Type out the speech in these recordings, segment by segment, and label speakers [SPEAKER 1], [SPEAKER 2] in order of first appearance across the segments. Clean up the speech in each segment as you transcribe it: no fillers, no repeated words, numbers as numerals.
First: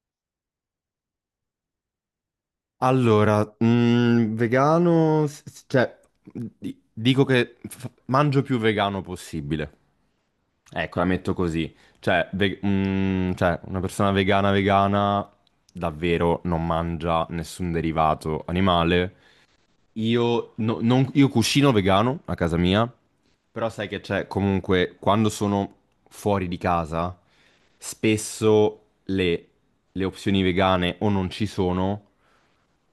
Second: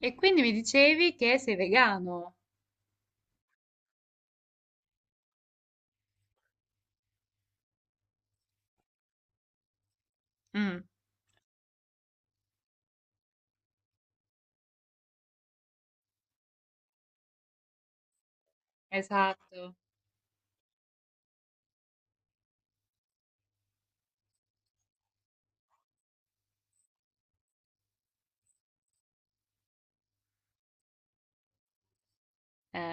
[SPEAKER 1] E quindi mi dicevi che sei vegano.
[SPEAKER 2] Allora, vegano, cioè, dico che mangio più vegano possibile.
[SPEAKER 1] Mm.
[SPEAKER 2] Ecco, la metto così. Cioè, cioè, una persona vegana vegana davvero non mangia nessun derivato animale.
[SPEAKER 1] Esatto.
[SPEAKER 2] Io, no- non- io cucino vegano a casa mia, però sai che c'è comunque quando sono fuori di casa, spesso le opzioni vegane o non ci sono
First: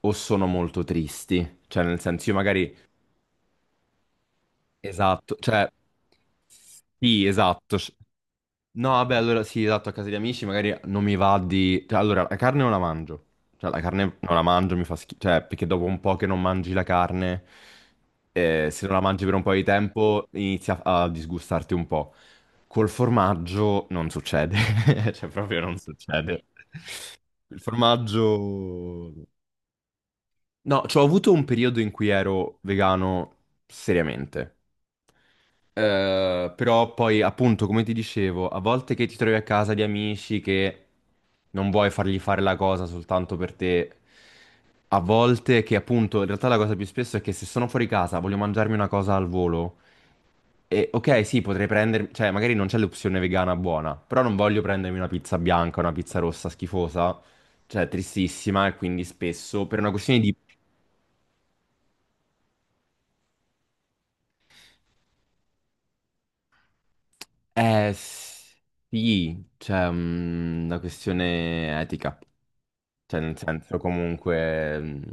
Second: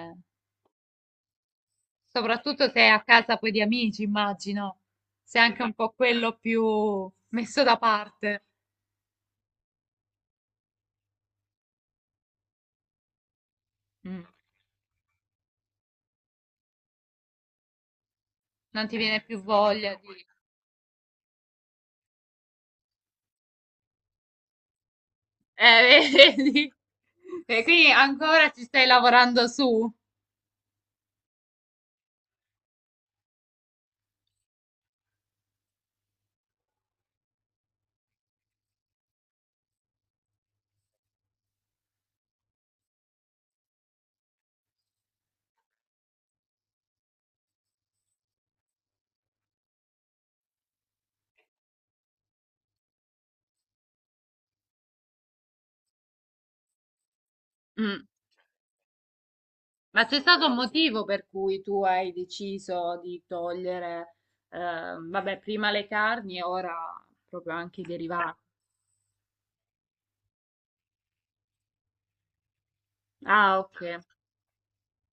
[SPEAKER 2] o sono molto tristi. Cioè, nel senso, io
[SPEAKER 1] Soprattutto
[SPEAKER 2] magari,
[SPEAKER 1] se è a casa poi di amici, immagino.
[SPEAKER 2] esatto,
[SPEAKER 1] Sei anche
[SPEAKER 2] cioè,
[SPEAKER 1] un po' quello più
[SPEAKER 2] sì,
[SPEAKER 1] messo
[SPEAKER 2] esatto.
[SPEAKER 1] da parte.
[SPEAKER 2] No, vabbè, allora sì, esatto, a casa di amici magari non mi va di. Cioè, allora, la carne non la mangio. Cioè, la carne
[SPEAKER 1] Mm.
[SPEAKER 2] non la mangio, mi fa schifo. Cioè, perché dopo un po' che non mangi la carne, se
[SPEAKER 1] Non
[SPEAKER 2] non
[SPEAKER 1] ti
[SPEAKER 2] la
[SPEAKER 1] viene
[SPEAKER 2] mangi per
[SPEAKER 1] più
[SPEAKER 2] un po' di
[SPEAKER 1] voglia di...
[SPEAKER 2] tempo, inizia a disgustarti un po'. Col formaggio non succede. Cioè, proprio non
[SPEAKER 1] Eh,
[SPEAKER 2] succede.
[SPEAKER 1] vedi?
[SPEAKER 2] Il
[SPEAKER 1] E quindi ancora ci stai
[SPEAKER 2] formaggio.
[SPEAKER 1] lavorando su.
[SPEAKER 2] No, cioè, ho avuto un periodo in cui ero vegano seriamente. Però poi, appunto, come ti dicevo, a volte che ti trovi a casa di amici che non vuoi fargli fare la cosa soltanto per te, a volte che, appunto, in realtà la cosa più spesso è che se sono fuori casa, voglio mangiarmi una cosa al volo. E ok, sì, potrei prendermi, cioè magari non c'è l'opzione vegana buona, però non voglio prendermi una pizza bianca, una pizza rossa schifosa, cioè
[SPEAKER 1] Mm.
[SPEAKER 2] tristissima, e quindi spesso per una
[SPEAKER 1] Ma
[SPEAKER 2] questione
[SPEAKER 1] c'è
[SPEAKER 2] di.
[SPEAKER 1] stato un motivo per cui tu hai deciso di togliere, eh, vabbè, prima le carni e ora proprio anche i
[SPEAKER 2] Eh
[SPEAKER 1] derivati.
[SPEAKER 2] sì, cioè una questione etica. Cioè, nel
[SPEAKER 1] Ah,
[SPEAKER 2] senso,
[SPEAKER 1] ok.
[SPEAKER 2] comunque,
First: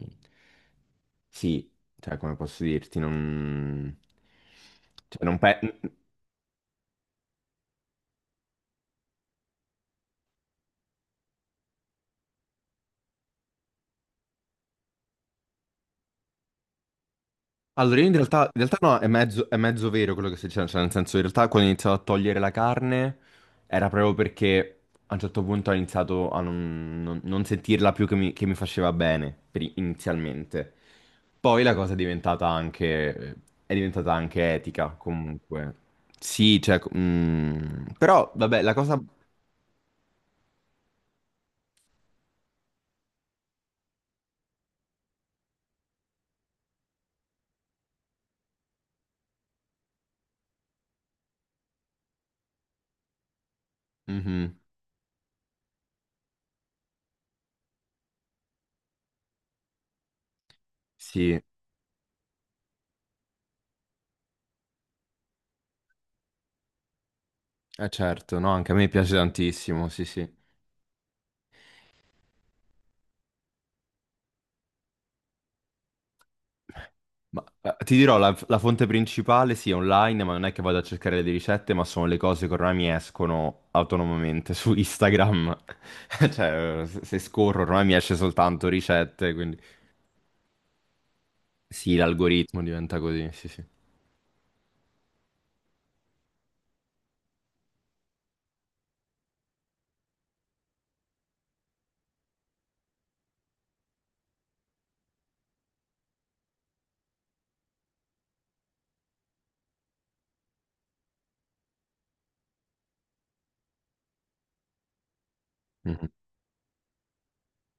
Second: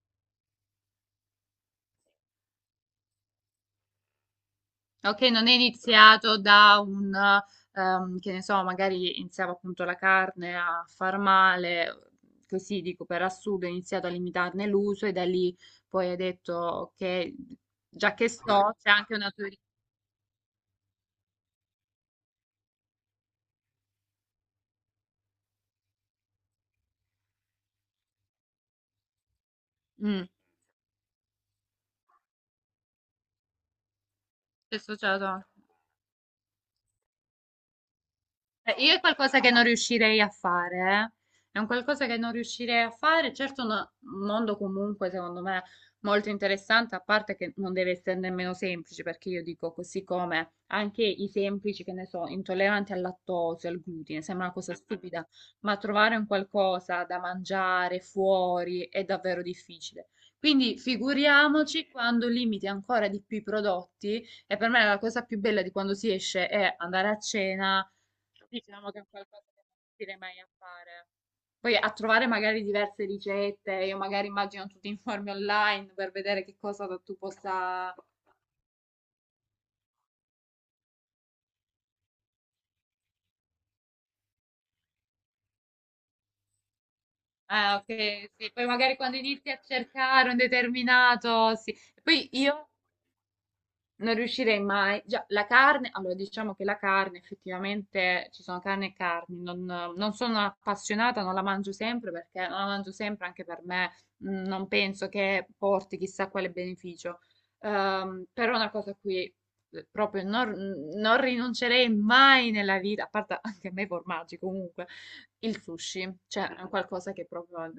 [SPEAKER 2] sì, cioè, come posso dirti, non.
[SPEAKER 1] Ok,
[SPEAKER 2] Cioè, non
[SPEAKER 1] non è iniziato da un, che ne so, magari iniziava appunto la carne a far male, così dico per assurdo, ha iniziato a limitarne l'uso e da lì poi hai detto che
[SPEAKER 2] Allora, io
[SPEAKER 1] già che
[SPEAKER 2] in
[SPEAKER 1] sto,
[SPEAKER 2] realtà
[SPEAKER 1] c'è
[SPEAKER 2] no,
[SPEAKER 1] anche una
[SPEAKER 2] è
[SPEAKER 1] teoria.
[SPEAKER 2] mezzo vero quello che stai dicendo, cioè, nel senso, in realtà quando ho iniziato a togliere la carne era proprio perché a un certo punto ho iniziato a non sentirla più che mi faceva bene,
[SPEAKER 1] Mm.
[SPEAKER 2] inizialmente. Poi la cosa è diventata anche
[SPEAKER 1] C'è
[SPEAKER 2] etica,
[SPEAKER 1] associato.
[SPEAKER 2] comunque. Sì, cioè, però vabbè, la
[SPEAKER 1] Io è
[SPEAKER 2] cosa.
[SPEAKER 1] qualcosa che non riuscirei a fare, eh. È un qualcosa che non riuscirei a fare. Certo, un mondo comunque, secondo me, molto interessante, a parte che non deve essere nemmeno semplice, perché io dico così come anche i semplici, che ne so, intolleranti al lattosio, al glutine, sembra una
[SPEAKER 2] Mhm.
[SPEAKER 1] cosa stupida, ma trovare un qualcosa da mangiare fuori è davvero difficile. Quindi
[SPEAKER 2] Sì,
[SPEAKER 1] figuriamoci quando limiti ancora di più i prodotti, e per me la cosa più bella di quando si esce è andare a cena.
[SPEAKER 2] eh certo, no, anche a me
[SPEAKER 1] Diciamo che è un
[SPEAKER 2] piace
[SPEAKER 1] qualcosa che non
[SPEAKER 2] tantissimo, sì,
[SPEAKER 1] riuscirei
[SPEAKER 2] sì.
[SPEAKER 1] mai a fare. Poi a trovare magari diverse ricette, io magari immagino tu ti informi online per vedere che cosa tu
[SPEAKER 2] Ma
[SPEAKER 1] possa...
[SPEAKER 2] ti dirò, la fonte principale sì, è online, ma non è che vado a cercare le ricette, ma sono le cose che ormai mi escono autonomamente su Instagram. Cioè, se scorro
[SPEAKER 1] Ah,
[SPEAKER 2] ormai mi esce
[SPEAKER 1] ok, sì. Poi
[SPEAKER 2] soltanto
[SPEAKER 1] magari quando
[SPEAKER 2] ricette,
[SPEAKER 1] inizi
[SPEAKER 2] quindi
[SPEAKER 1] a cercare un determinato, sì.
[SPEAKER 2] sì,
[SPEAKER 1] E poi
[SPEAKER 2] l'algoritmo
[SPEAKER 1] io
[SPEAKER 2] diventa così, sì, sì.
[SPEAKER 1] non riuscirei mai. Già, la carne, allora diciamo che la carne, effettivamente ci sono carne e carni. Non sono appassionata, non la mangio sempre perché non la mangio sempre anche per me. Non penso che porti chissà quale beneficio. Però una cosa a cui proprio non rinuncerei mai nella vita, a parte anche a me i formaggi comunque, il
[SPEAKER 2] Mhm.
[SPEAKER 1] sushi, cioè è qualcosa che proprio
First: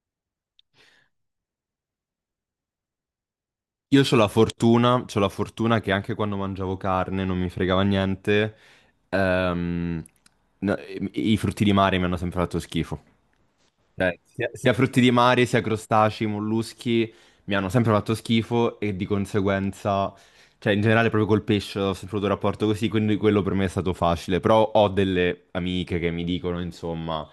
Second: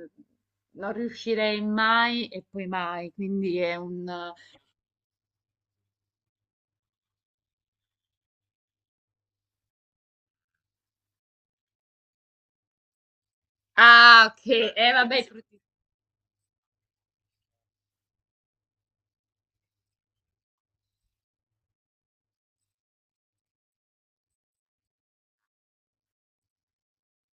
[SPEAKER 1] non riuscirei mai e poi mai. Quindi è
[SPEAKER 2] Io
[SPEAKER 1] un.
[SPEAKER 2] ho la fortuna, c'ho la fortuna che anche quando mangiavo carne non mi fregava niente, ehm, no, i frutti di mare mi hanno sempre fatto schifo. Cioè,
[SPEAKER 1] Ah, ok.
[SPEAKER 2] sia, sia frutti di
[SPEAKER 1] Vabbè,
[SPEAKER 2] mare, sia crostacei, molluschi mi hanno sempre fatto schifo e di conseguenza, cioè in generale proprio col pesce ho sempre avuto un rapporto così, quindi quello per me è stato facile. Però ho delle amiche che mi dicono, insomma,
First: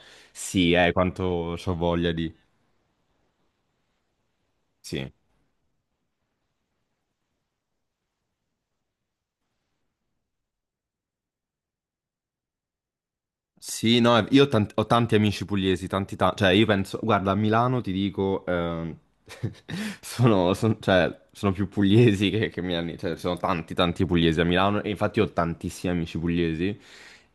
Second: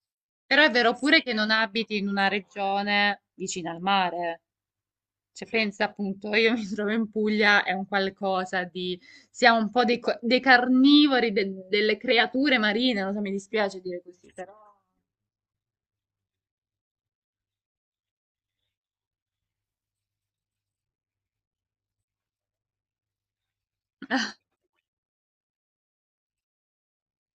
[SPEAKER 1] però è
[SPEAKER 2] sì,
[SPEAKER 1] vero, sì. Pure
[SPEAKER 2] quanto
[SPEAKER 1] che non
[SPEAKER 2] ho
[SPEAKER 1] abiti in
[SPEAKER 2] voglia
[SPEAKER 1] una
[SPEAKER 2] di.
[SPEAKER 1] regione vicina al mare.
[SPEAKER 2] Sì.
[SPEAKER 1] Cioè, pensa appunto, io mi trovo in Puglia, è un qualcosa di... Siamo un po' dei, dei carnivori, delle creature marine, non so, mi dispiace
[SPEAKER 2] Sì,
[SPEAKER 1] dire
[SPEAKER 2] no,
[SPEAKER 1] così,
[SPEAKER 2] io ho
[SPEAKER 1] però...
[SPEAKER 2] tanti, ho tanti amici pugliesi, tanti, cioè io penso, guarda, a Milano ti dico, sono, cioè, sono più pugliesi che milani, cioè sono tanti, tanti pugliesi a Milano e infatti ho tantissimi amici pugliesi,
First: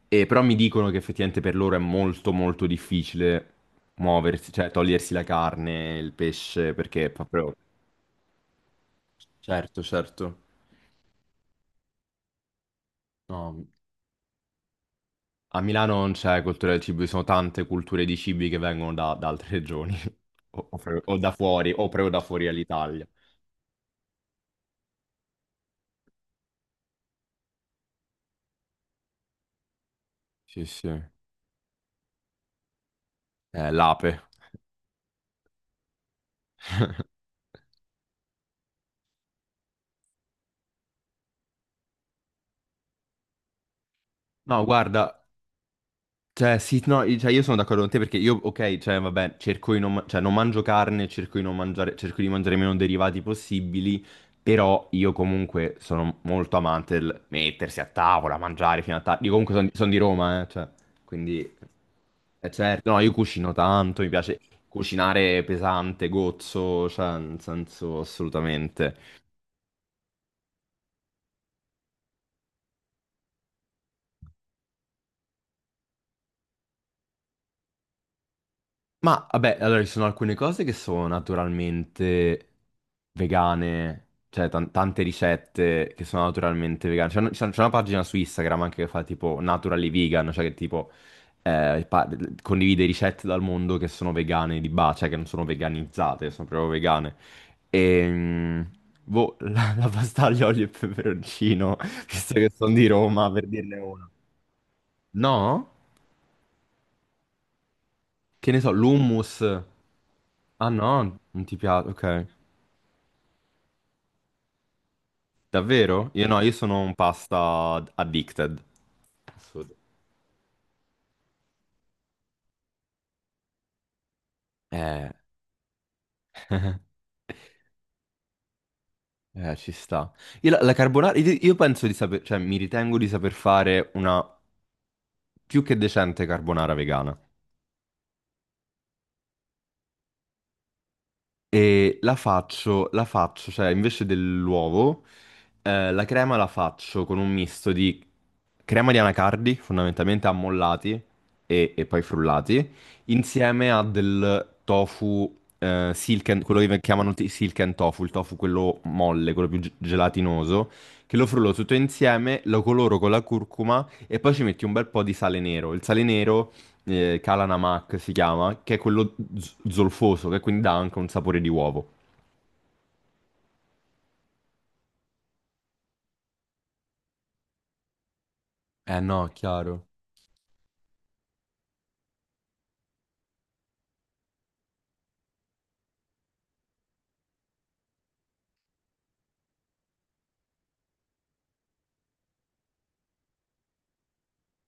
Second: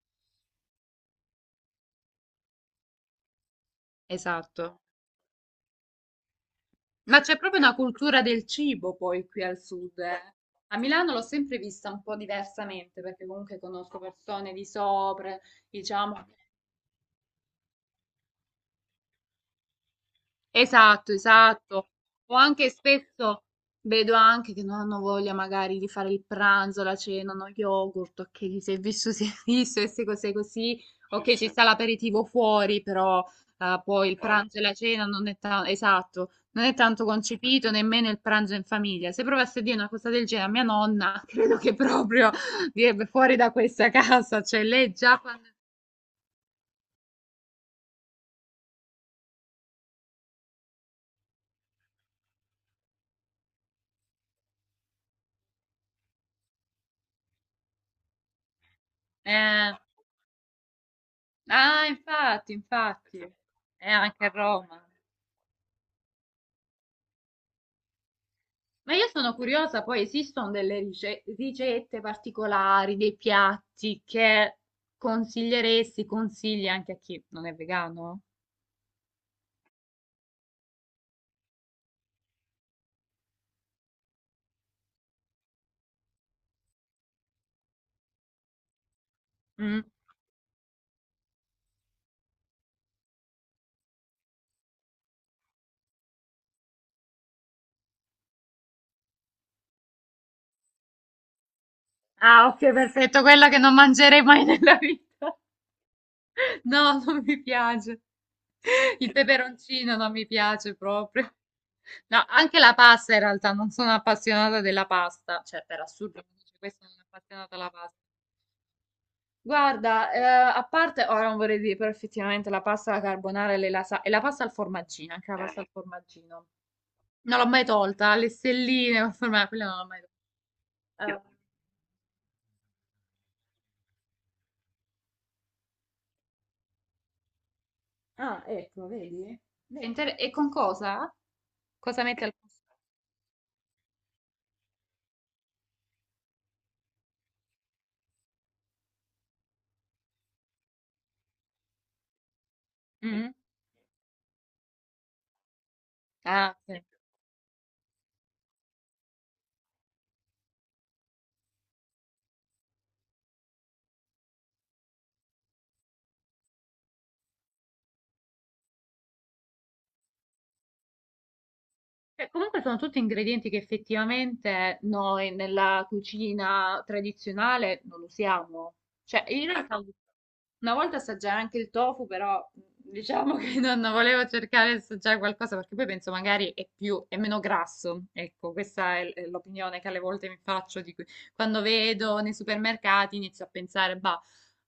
[SPEAKER 2] e però mi dicono che effettivamente per loro è molto, molto difficile muoversi, cioè
[SPEAKER 1] Esatto.
[SPEAKER 2] togliersi la carne, il pesce, perché
[SPEAKER 1] Ma c'è
[SPEAKER 2] proprio.
[SPEAKER 1] proprio una cultura del cibo poi qui al
[SPEAKER 2] Certo,
[SPEAKER 1] sud, eh.
[SPEAKER 2] certo.
[SPEAKER 1] A Milano l'ho sempre vista un po' diversamente, perché comunque
[SPEAKER 2] No.
[SPEAKER 1] conosco persone di sopra,
[SPEAKER 2] A Milano non
[SPEAKER 1] diciamo.
[SPEAKER 2] c'è cultura del cibo, ci sono tante culture di cibi che vengono da altre regioni,
[SPEAKER 1] Esatto,
[SPEAKER 2] o da fuori, o
[SPEAKER 1] esatto.
[SPEAKER 2] proprio da
[SPEAKER 1] O
[SPEAKER 2] fuori
[SPEAKER 1] anche
[SPEAKER 2] all'Italia.
[SPEAKER 1] spesso vedo anche che non hanno voglia magari di fare il pranzo, la cena, uno yogurt, ok, chi si è visto si è visto e se cos'è
[SPEAKER 2] Sì,
[SPEAKER 1] così,
[SPEAKER 2] sì. Eh,
[SPEAKER 1] ok, ci sta l'aperitivo fuori, però poi
[SPEAKER 2] l'ape.
[SPEAKER 1] il pranzo e la cena non è tanto, esatto, non è tanto concepito nemmeno il pranzo in famiglia. Se provasse a dire una cosa del genere a mia nonna, credo che proprio direbbe fuori da questa casa, cioè
[SPEAKER 2] No,
[SPEAKER 1] lei
[SPEAKER 2] guarda,
[SPEAKER 1] già quando...
[SPEAKER 2] cioè, sì, no, io sono d'accordo con te perché io, ok, cioè, vabbè, cerco di non, cioè, non mangio carne, cerco di non mangiare, cerco di mangiare meno derivati possibili, però io comunque sono molto amante del mettersi a tavola, mangiare fino a tardi. Io comunque
[SPEAKER 1] eh,
[SPEAKER 2] sono di Roma, cioè, quindi,
[SPEAKER 1] Ah,
[SPEAKER 2] è
[SPEAKER 1] infatti,
[SPEAKER 2] certo. No, io
[SPEAKER 1] infatti,
[SPEAKER 2] cucino
[SPEAKER 1] è
[SPEAKER 2] tanto, mi
[SPEAKER 1] anche a
[SPEAKER 2] piace
[SPEAKER 1] Roma.
[SPEAKER 2] cucinare pesante, gozzo, cioè, nel senso,
[SPEAKER 1] Ma
[SPEAKER 2] assolutamente.
[SPEAKER 1] io sono curiosa, poi esistono delle ricette particolari, dei piatti che consiglieresti, consigli anche a chi non è vegano?
[SPEAKER 2] Ma vabbè, allora ci sono alcune cose che sono naturalmente vegane, cioè tante ricette che sono naturalmente vegane. C'è una pagina su Instagram anche che fa tipo
[SPEAKER 1] Mm.
[SPEAKER 2] Naturally Vegan, cioè che tipo eh, pa- condivide ricette dal mondo che sono vegane di base, cioè che non sono veganizzate, sono proprio vegane. E boh, la pasta aglio, olio e peperoncino, visto
[SPEAKER 1] Ah,
[SPEAKER 2] che sono
[SPEAKER 1] ok,
[SPEAKER 2] di
[SPEAKER 1] perfetto,
[SPEAKER 2] Roma, per
[SPEAKER 1] quella che non
[SPEAKER 2] dirne una.
[SPEAKER 1] mangerei mai nella vita.
[SPEAKER 2] No?
[SPEAKER 1] No, non mi piace.
[SPEAKER 2] Che ne so,
[SPEAKER 1] Il
[SPEAKER 2] l'hummus.
[SPEAKER 1] peperoncino non mi
[SPEAKER 2] Ah
[SPEAKER 1] piace
[SPEAKER 2] no,
[SPEAKER 1] proprio.
[SPEAKER 2] non ti piace,
[SPEAKER 1] No,
[SPEAKER 2] ok.
[SPEAKER 1] anche la pasta in realtà, non sono appassionata della pasta, cioè per
[SPEAKER 2] Davvero?
[SPEAKER 1] assurdo,
[SPEAKER 2] Io
[SPEAKER 1] mi
[SPEAKER 2] no, io
[SPEAKER 1] dice,
[SPEAKER 2] sono
[SPEAKER 1] questo
[SPEAKER 2] un
[SPEAKER 1] non è appassionata alla
[SPEAKER 2] pasta
[SPEAKER 1] pasta.
[SPEAKER 2] addicted. Assurdo.
[SPEAKER 1] Guarda, a parte, ora non vorrei dire, però effettivamente la pasta alla carbonara e, e la pasta al
[SPEAKER 2] Eh,
[SPEAKER 1] formaggino, anche la pasta al formaggino. Non l'ho mai tolta, le stelline, col formaggio, quella
[SPEAKER 2] ci
[SPEAKER 1] non l'ho mai.
[SPEAKER 2] sta. Io la
[SPEAKER 1] Ah,
[SPEAKER 2] carbonara,
[SPEAKER 1] tolta.
[SPEAKER 2] io penso di saper, cioè mi ritengo di saper fare una più che decente carbonara vegana.
[SPEAKER 1] Ecco, vedi? È Vedi? E con cosa?
[SPEAKER 2] E
[SPEAKER 1] Cosa mette al posto?
[SPEAKER 2] la faccio, cioè invece dell'uovo, la crema la faccio con un misto di crema di anacardi, fondamentalmente ammollati e poi frullati,
[SPEAKER 1] Mm?
[SPEAKER 2] insieme a del tofu, silken,
[SPEAKER 1] Ah,
[SPEAKER 2] quello che
[SPEAKER 1] sì.
[SPEAKER 2] chiamano silken tofu, il tofu quello molle, quello più gelatinoso, che lo frullo tutto insieme, lo coloro con la curcuma e poi ci metti un bel po' di sale nero. Il sale nero Kalanamak si chiama, che è quello zolfoso, che quindi dà anche un sapore di uovo.
[SPEAKER 1] Cioè, comunque sono tutti ingredienti che effettivamente noi nella cucina tradizionale non usiamo.
[SPEAKER 2] Eh
[SPEAKER 1] Cioè,
[SPEAKER 2] no,
[SPEAKER 1] in realtà
[SPEAKER 2] chiaro.
[SPEAKER 1] una volta assaggiare anche il tofu, però diciamo che non volevo cercare di assaggiare qualcosa perché poi penso magari è più, è meno grasso. Ecco, questa è è l'opinione che alle volte mi faccio di quando vedo nei supermercati inizio a pensare, bah,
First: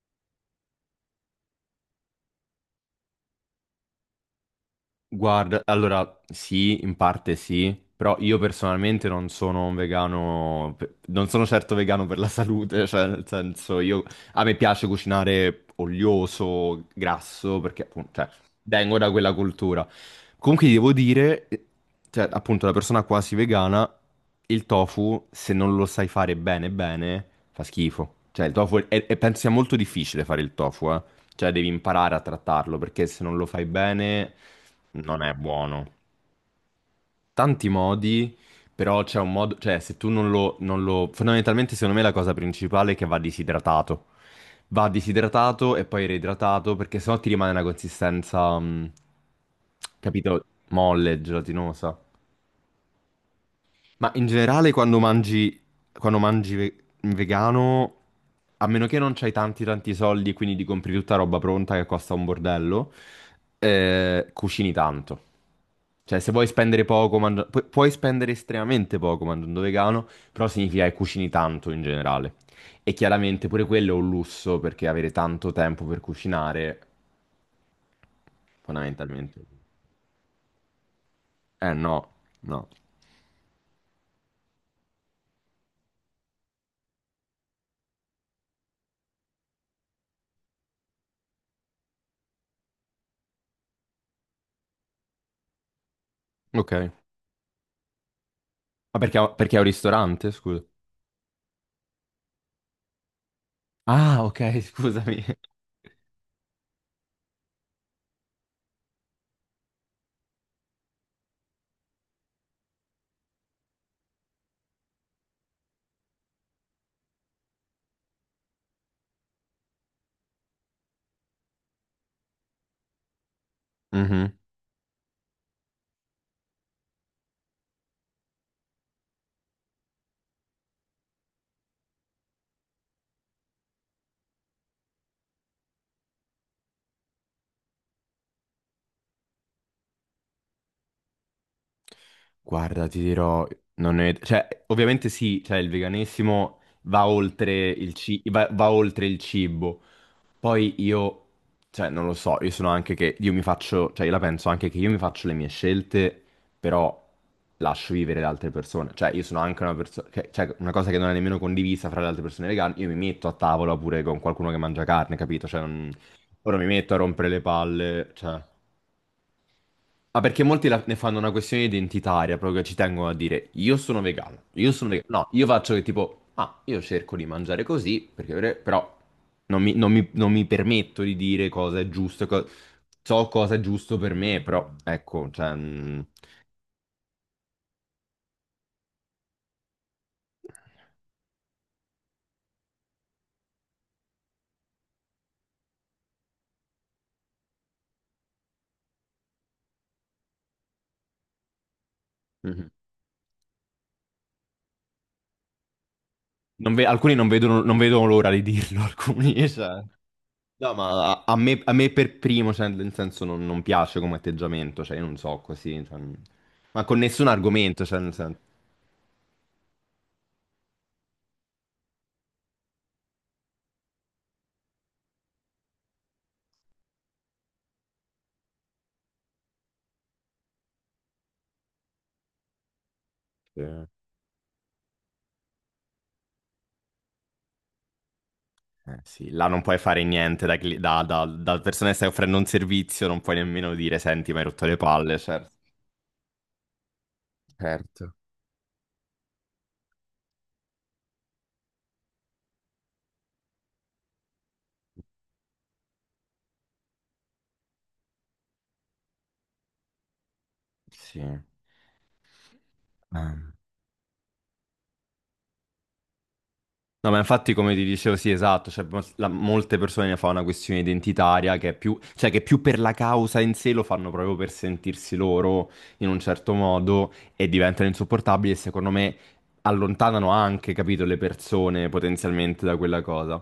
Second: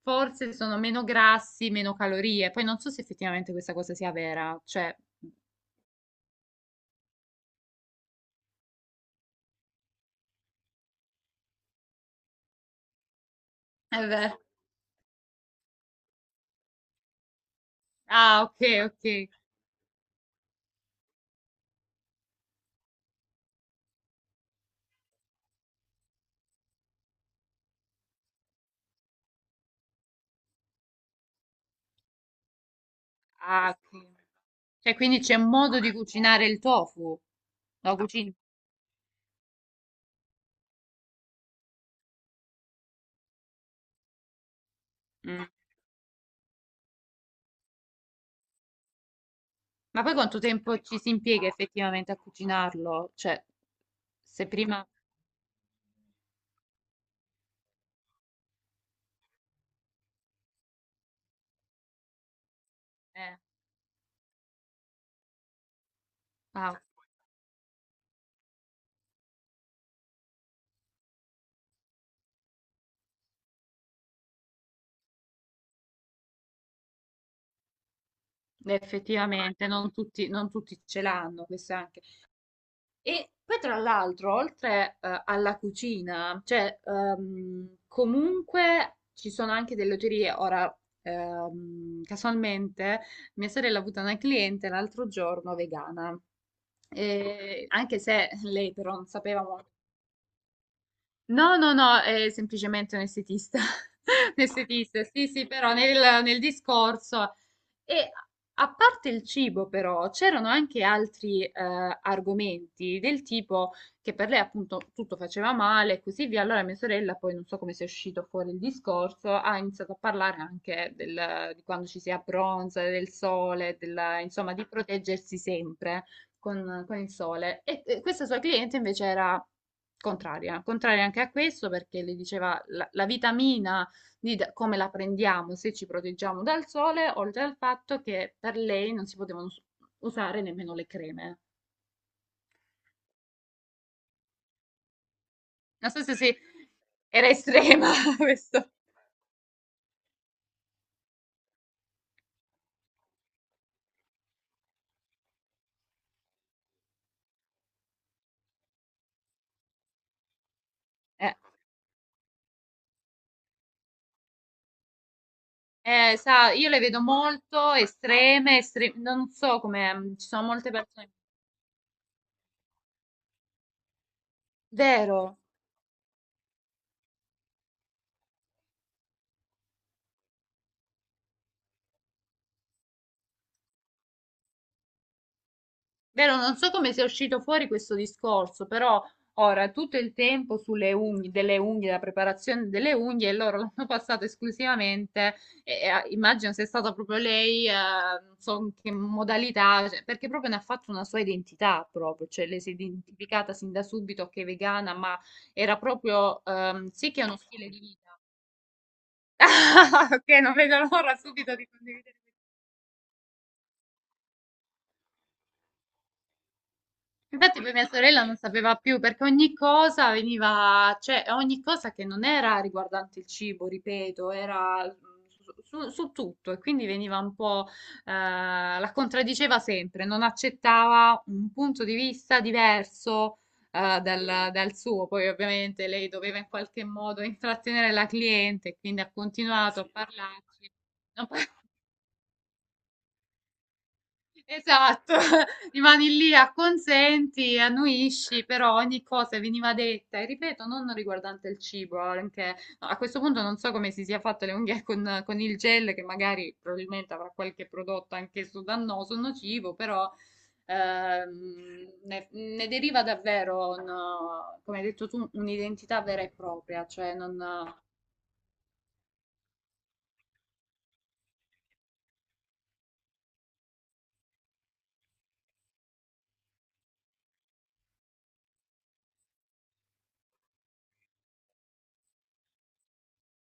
[SPEAKER 1] forse sono meno grassi, meno calorie. Poi non so se effettivamente questa cosa sia vera, cioè
[SPEAKER 2] Guarda, allora sì, in parte sì, però io personalmente non sono un vegano, non sono certo vegano per la salute, cioè nel senso io,
[SPEAKER 1] è vero.
[SPEAKER 2] a me piace cucinare olioso, grasso, perché appunto, cioè,
[SPEAKER 1] Ah, ok,
[SPEAKER 2] vengo da
[SPEAKER 1] ok.
[SPEAKER 2] quella cultura. Comunque ti devo dire, cioè appunto la persona quasi vegana, il tofu se non lo sai fare bene bene fa schifo. Cioè il tofu, penso sia molto difficile fare il tofu, eh. Cioè devi imparare a trattarlo perché se non lo fai
[SPEAKER 1] Ah, ok.
[SPEAKER 2] bene
[SPEAKER 1] Cioè,
[SPEAKER 2] non
[SPEAKER 1] quindi
[SPEAKER 2] è
[SPEAKER 1] c'è un modo di
[SPEAKER 2] buono.
[SPEAKER 1] cucinare il tofu.
[SPEAKER 2] Tanti
[SPEAKER 1] Lo cucini?
[SPEAKER 2] modi, però c'è un modo, cioè se tu non lo... Fondamentalmente secondo me la cosa principale è che va disidratato. Va
[SPEAKER 1] Mm.
[SPEAKER 2] disidratato e poi reidratato perché sennò ti rimane una consistenza,
[SPEAKER 1] Ma poi quanto
[SPEAKER 2] capito,
[SPEAKER 1] tempo ci si
[SPEAKER 2] molle,
[SPEAKER 1] impiega
[SPEAKER 2] gelatinosa.
[SPEAKER 1] effettivamente a cucinarlo? Cioè,
[SPEAKER 2] Ma in
[SPEAKER 1] se
[SPEAKER 2] generale
[SPEAKER 1] prima...
[SPEAKER 2] quando mangi vegano, a meno che non c'hai tanti tanti soldi e quindi ti compri tutta roba pronta che costa un bordello,
[SPEAKER 1] eh,
[SPEAKER 2] cucini tanto. Cioè se vuoi
[SPEAKER 1] ah,
[SPEAKER 2] spendere poco, puoi spendere estremamente poco mangiando vegano, però significa che cucini tanto in generale. E chiaramente pure quello è un lusso perché avere tanto tempo per cucinare, fondamentalmente.
[SPEAKER 1] effettivamente, non tutti ce l'hanno,
[SPEAKER 2] Eh
[SPEAKER 1] questa.
[SPEAKER 2] no, no.
[SPEAKER 1] E poi tra l'altro, oltre alla cucina, cioè comunque ci sono anche delle oterie. Ora, casualmente, mia sorella ha avuto una cliente l'altro giorno vegana.
[SPEAKER 2] Ok.
[SPEAKER 1] E anche se lei però
[SPEAKER 2] Ma
[SPEAKER 1] non
[SPEAKER 2] perché,
[SPEAKER 1] sapeva.
[SPEAKER 2] perché è un ristorante, scusa?
[SPEAKER 1] No, no, no, è semplicemente un estetista.
[SPEAKER 2] Ah, ok,
[SPEAKER 1] Un estetista,
[SPEAKER 2] scusami.
[SPEAKER 1] sì, sì, però nel discorso. E a parte il cibo, però, c'erano anche altri argomenti del tipo che per lei appunto tutto faceva male e così via. Allora mia sorella, poi non so come sia uscito fuori il discorso, ha iniziato a parlare anche di quando ci si abbronza, del sole,
[SPEAKER 2] Mhm.
[SPEAKER 1] insomma, di proteggersi sempre con il sole. E questa sua cliente invece era contraria, contraria anche a questo perché le diceva la vitamina D come la prendiamo se ci proteggiamo dal sole, oltre al fatto che per lei non si potevano usare nemmeno le creme.
[SPEAKER 2] Guarda, ti dirò, non è. Cioè, ovviamente sì, cioè, il
[SPEAKER 1] Non so se
[SPEAKER 2] veganesimo
[SPEAKER 1] era estrema questo.
[SPEAKER 2] va oltre il cibo. Poi io, cioè, non lo so, io sono anche che io mi faccio, cioè, io la penso anche che io mi faccio le mie scelte, però lascio vivere le altre persone. Cioè, io sono anche una persona, cioè, una cosa che non è
[SPEAKER 1] Eh,
[SPEAKER 2] nemmeno condivisa fra le altre persone vegane, io mi metto a tavola pure con qualcuno che mangia carne, capito? Cioè, non.
[SPEAKER 1] Sa,
[SPEAKER 2] Ora mi
[SPEAKER 1] io le
[SPEAKER 2] metto a
[SPEAKER 1] vedo
[SPEAKER 2] rompere le
[SPEAKER 1] molto
[SPEAKER 2] palle, cioè.
[SPEAKER 1] estreme, non so come
[SPEAKER 2] Ah,
[SPEAKER 1] ci
[SPEAKER 2] perché
[SPEAKER 1] sono
[SPEAKER 2] molti
[SPEAKER 1] molte
[SPEAKER 2] ne
[SPEAKER 1] persone.
[SPEAKER 2] fanno una questione identitaria, proprio ci tengono a dire io sono vegano, io sono vegano. No,
[SPEAKER 1] Vero.
[SPEAKER 2] io faccio che tipo, ah, io cerco di mangiare così, perché però non mi permetto di dire cosa è giusto, so cosa è giusto per me, però ecco, cioè, mm,
[SPEAKER 1] Vero, non so come sia uscito fuori questo discorso, però ora tutto il tempo sulle unghie, delle unghie, la preparazione delle unghie, e loro l'hanno passato esclusivamente, ah, immagino sia stata proprio lei, non so in che modalità, cioè, perché proprio ne ha fatto una sua identità proprio, cioè lei
[SPEAKER 2] mhm.
[SPEAKER 1] si è identificata sin da subito che è vegana, ma era proprio,
[SPEAKER 2] Non ve-
[SPEAKER 1] sì
[SPEAKER 2] alcuni
[SPEAKER 1] che è
[SPEAKER 2] non
[SPEAKER 1] uno
[SPEAKER 2] vedono,
[SPEAKER 1] stile
[SPEAKER 2] non
[SPEAKER 1] di
[SPEAKER 2] vedono
[SPEAKER 1] vita.
[SPEAKER 2] l'ora di dirlo, alcuni, cioè.
[SPEAKER 1] Ok, non
[SPEAKER 2] No,
[SPEAKER 1] vedo
[SPEAKER 2] ma
[SPEAKER 1] l'ora
[SPEAKER 2] a, a
[SPEAKER 1] subito
[SPEAKER 2] me,
[SPEAKER 1] di
[SPEAKER 2] a me per
[SPEAKER 1] condividere.
[SPEAKER 2] primo, cioè, nel senso, non piace come atteggiamento, cioè, io non so così, cioè, ma con nessun
[SPEAKER 1] Infatti poi
[SPEAKER 2] argomento,
[SPEAKER 1] mia
[SPEAKER 2] cioè, nel
[SPEAKER 1] sorella non
[SPEAKER 2] senso.
[SPEAKER 1] sapeva più perché ogni cosa veniva, cioè ogni cosa che non era riguardante il cibo, ripeto, era su tutto e quindi veniva un po', la contraddiceva sempre, non accettava un punto di vista diverso, dal suo. Poi ovviamente lei doveva in qualche modo intrattenere la cliente, quindi ha
[SPEAKER 2] Sì, là non puoi
[SPEAKER 1] continuato a
[SPEAKER 2] fare niente da,
[SPEAKER 1] parlarci.
[SPEAKER 2] cli- da- da- da persona che stai offrendo un servizio, non puoi nemmeno dire, senti, mi hai rotto le
[SPEAKER 1] Esatto,
[SPEAKER 2] palle, certo.
[SPEAKER 1] rimani lì, acconsenti,
[SPEAKER 2] Certo.
[SPEAKER 1] annuisci, però ogni cosa veniva detta, e ripeto, non riguardante il cibo, anche no, a questo punto non so come si sia fatto le unghie con, il gel, che magari probabilmente avrà qualche prodotto anch'esso dannoso, nocivo, però
[SPEAKER 2] Sì.
[SPEAKER 1] ne deriva
[SPEAKER 2] Ehm.
[SPEAKER 1] davvero, come hai detto tu, un'identità vera e propria,
[SPEAKER 2] No,
[SPEAKER 1] cioè
[SPEAKER 2] ma
[SPEAKER 1] non...
[SPEAKER 2] infatti come ti dicevo, sì, esatto, cioè, molte persone ne fanno una questione identitaria che è più, cioè che più per la causa in sé lo fanno proprio per sentirsi loro in un certo modo e diventano insopportabili e secondo me allontanano anche, capito, le persone potenzialmente da quella cosa.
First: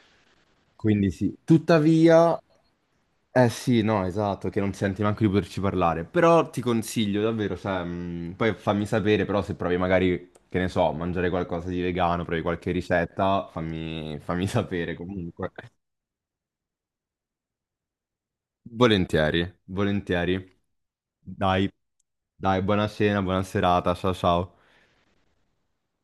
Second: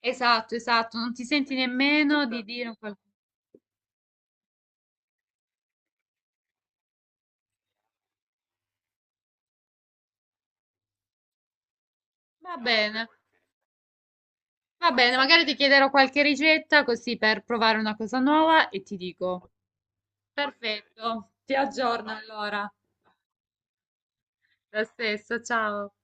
[SPEAKER 1] Esatto, esatto,
[SPEAKER 2] Quindi
[SPEAKER 1] non ti
[SPEAKER 2] sì.
[SPEAKER 1] senti nemmeno
[SPEAKER 2] Tuttavia,
[SPEAKER 1] di dire...
[SPEAKER 2] eh sì, no, esatto, che non senti neanche di poterci parlare. Però ti consiglio davvero, cioè, poi fammi sapere, però se provi magari, che ne so, mangiare qualcosa di vegano, provi
[SPEAKER 1] Va
[SPEAKER 2] qualche
[SPEAKER 1] bene.
[SPEAKER 2] ricetta, fammi
[SPEAKER 1] Va
[SPEAKER 2] sapere
[SPEAKER 1] bene, magari
[SPEAKER 2] comunque.
[SPEAKER 1] ti chiederò qualche ricetta così per provare una cosa nuova e ti dico.
[SPEAKER 2] Volentieri, volentieri.
[SPEAKER 1] Perfetto, ti
[SPEAKER 2] Dai,
[SPEAKER 1] aggiorno
[SPEAKER 2] dai,
[SPEAKER 1] allora.
[SPEAKER 2] buona cena, buona serata, ciao ciao.
[SPEAKER 1] Lo stesso, ciao.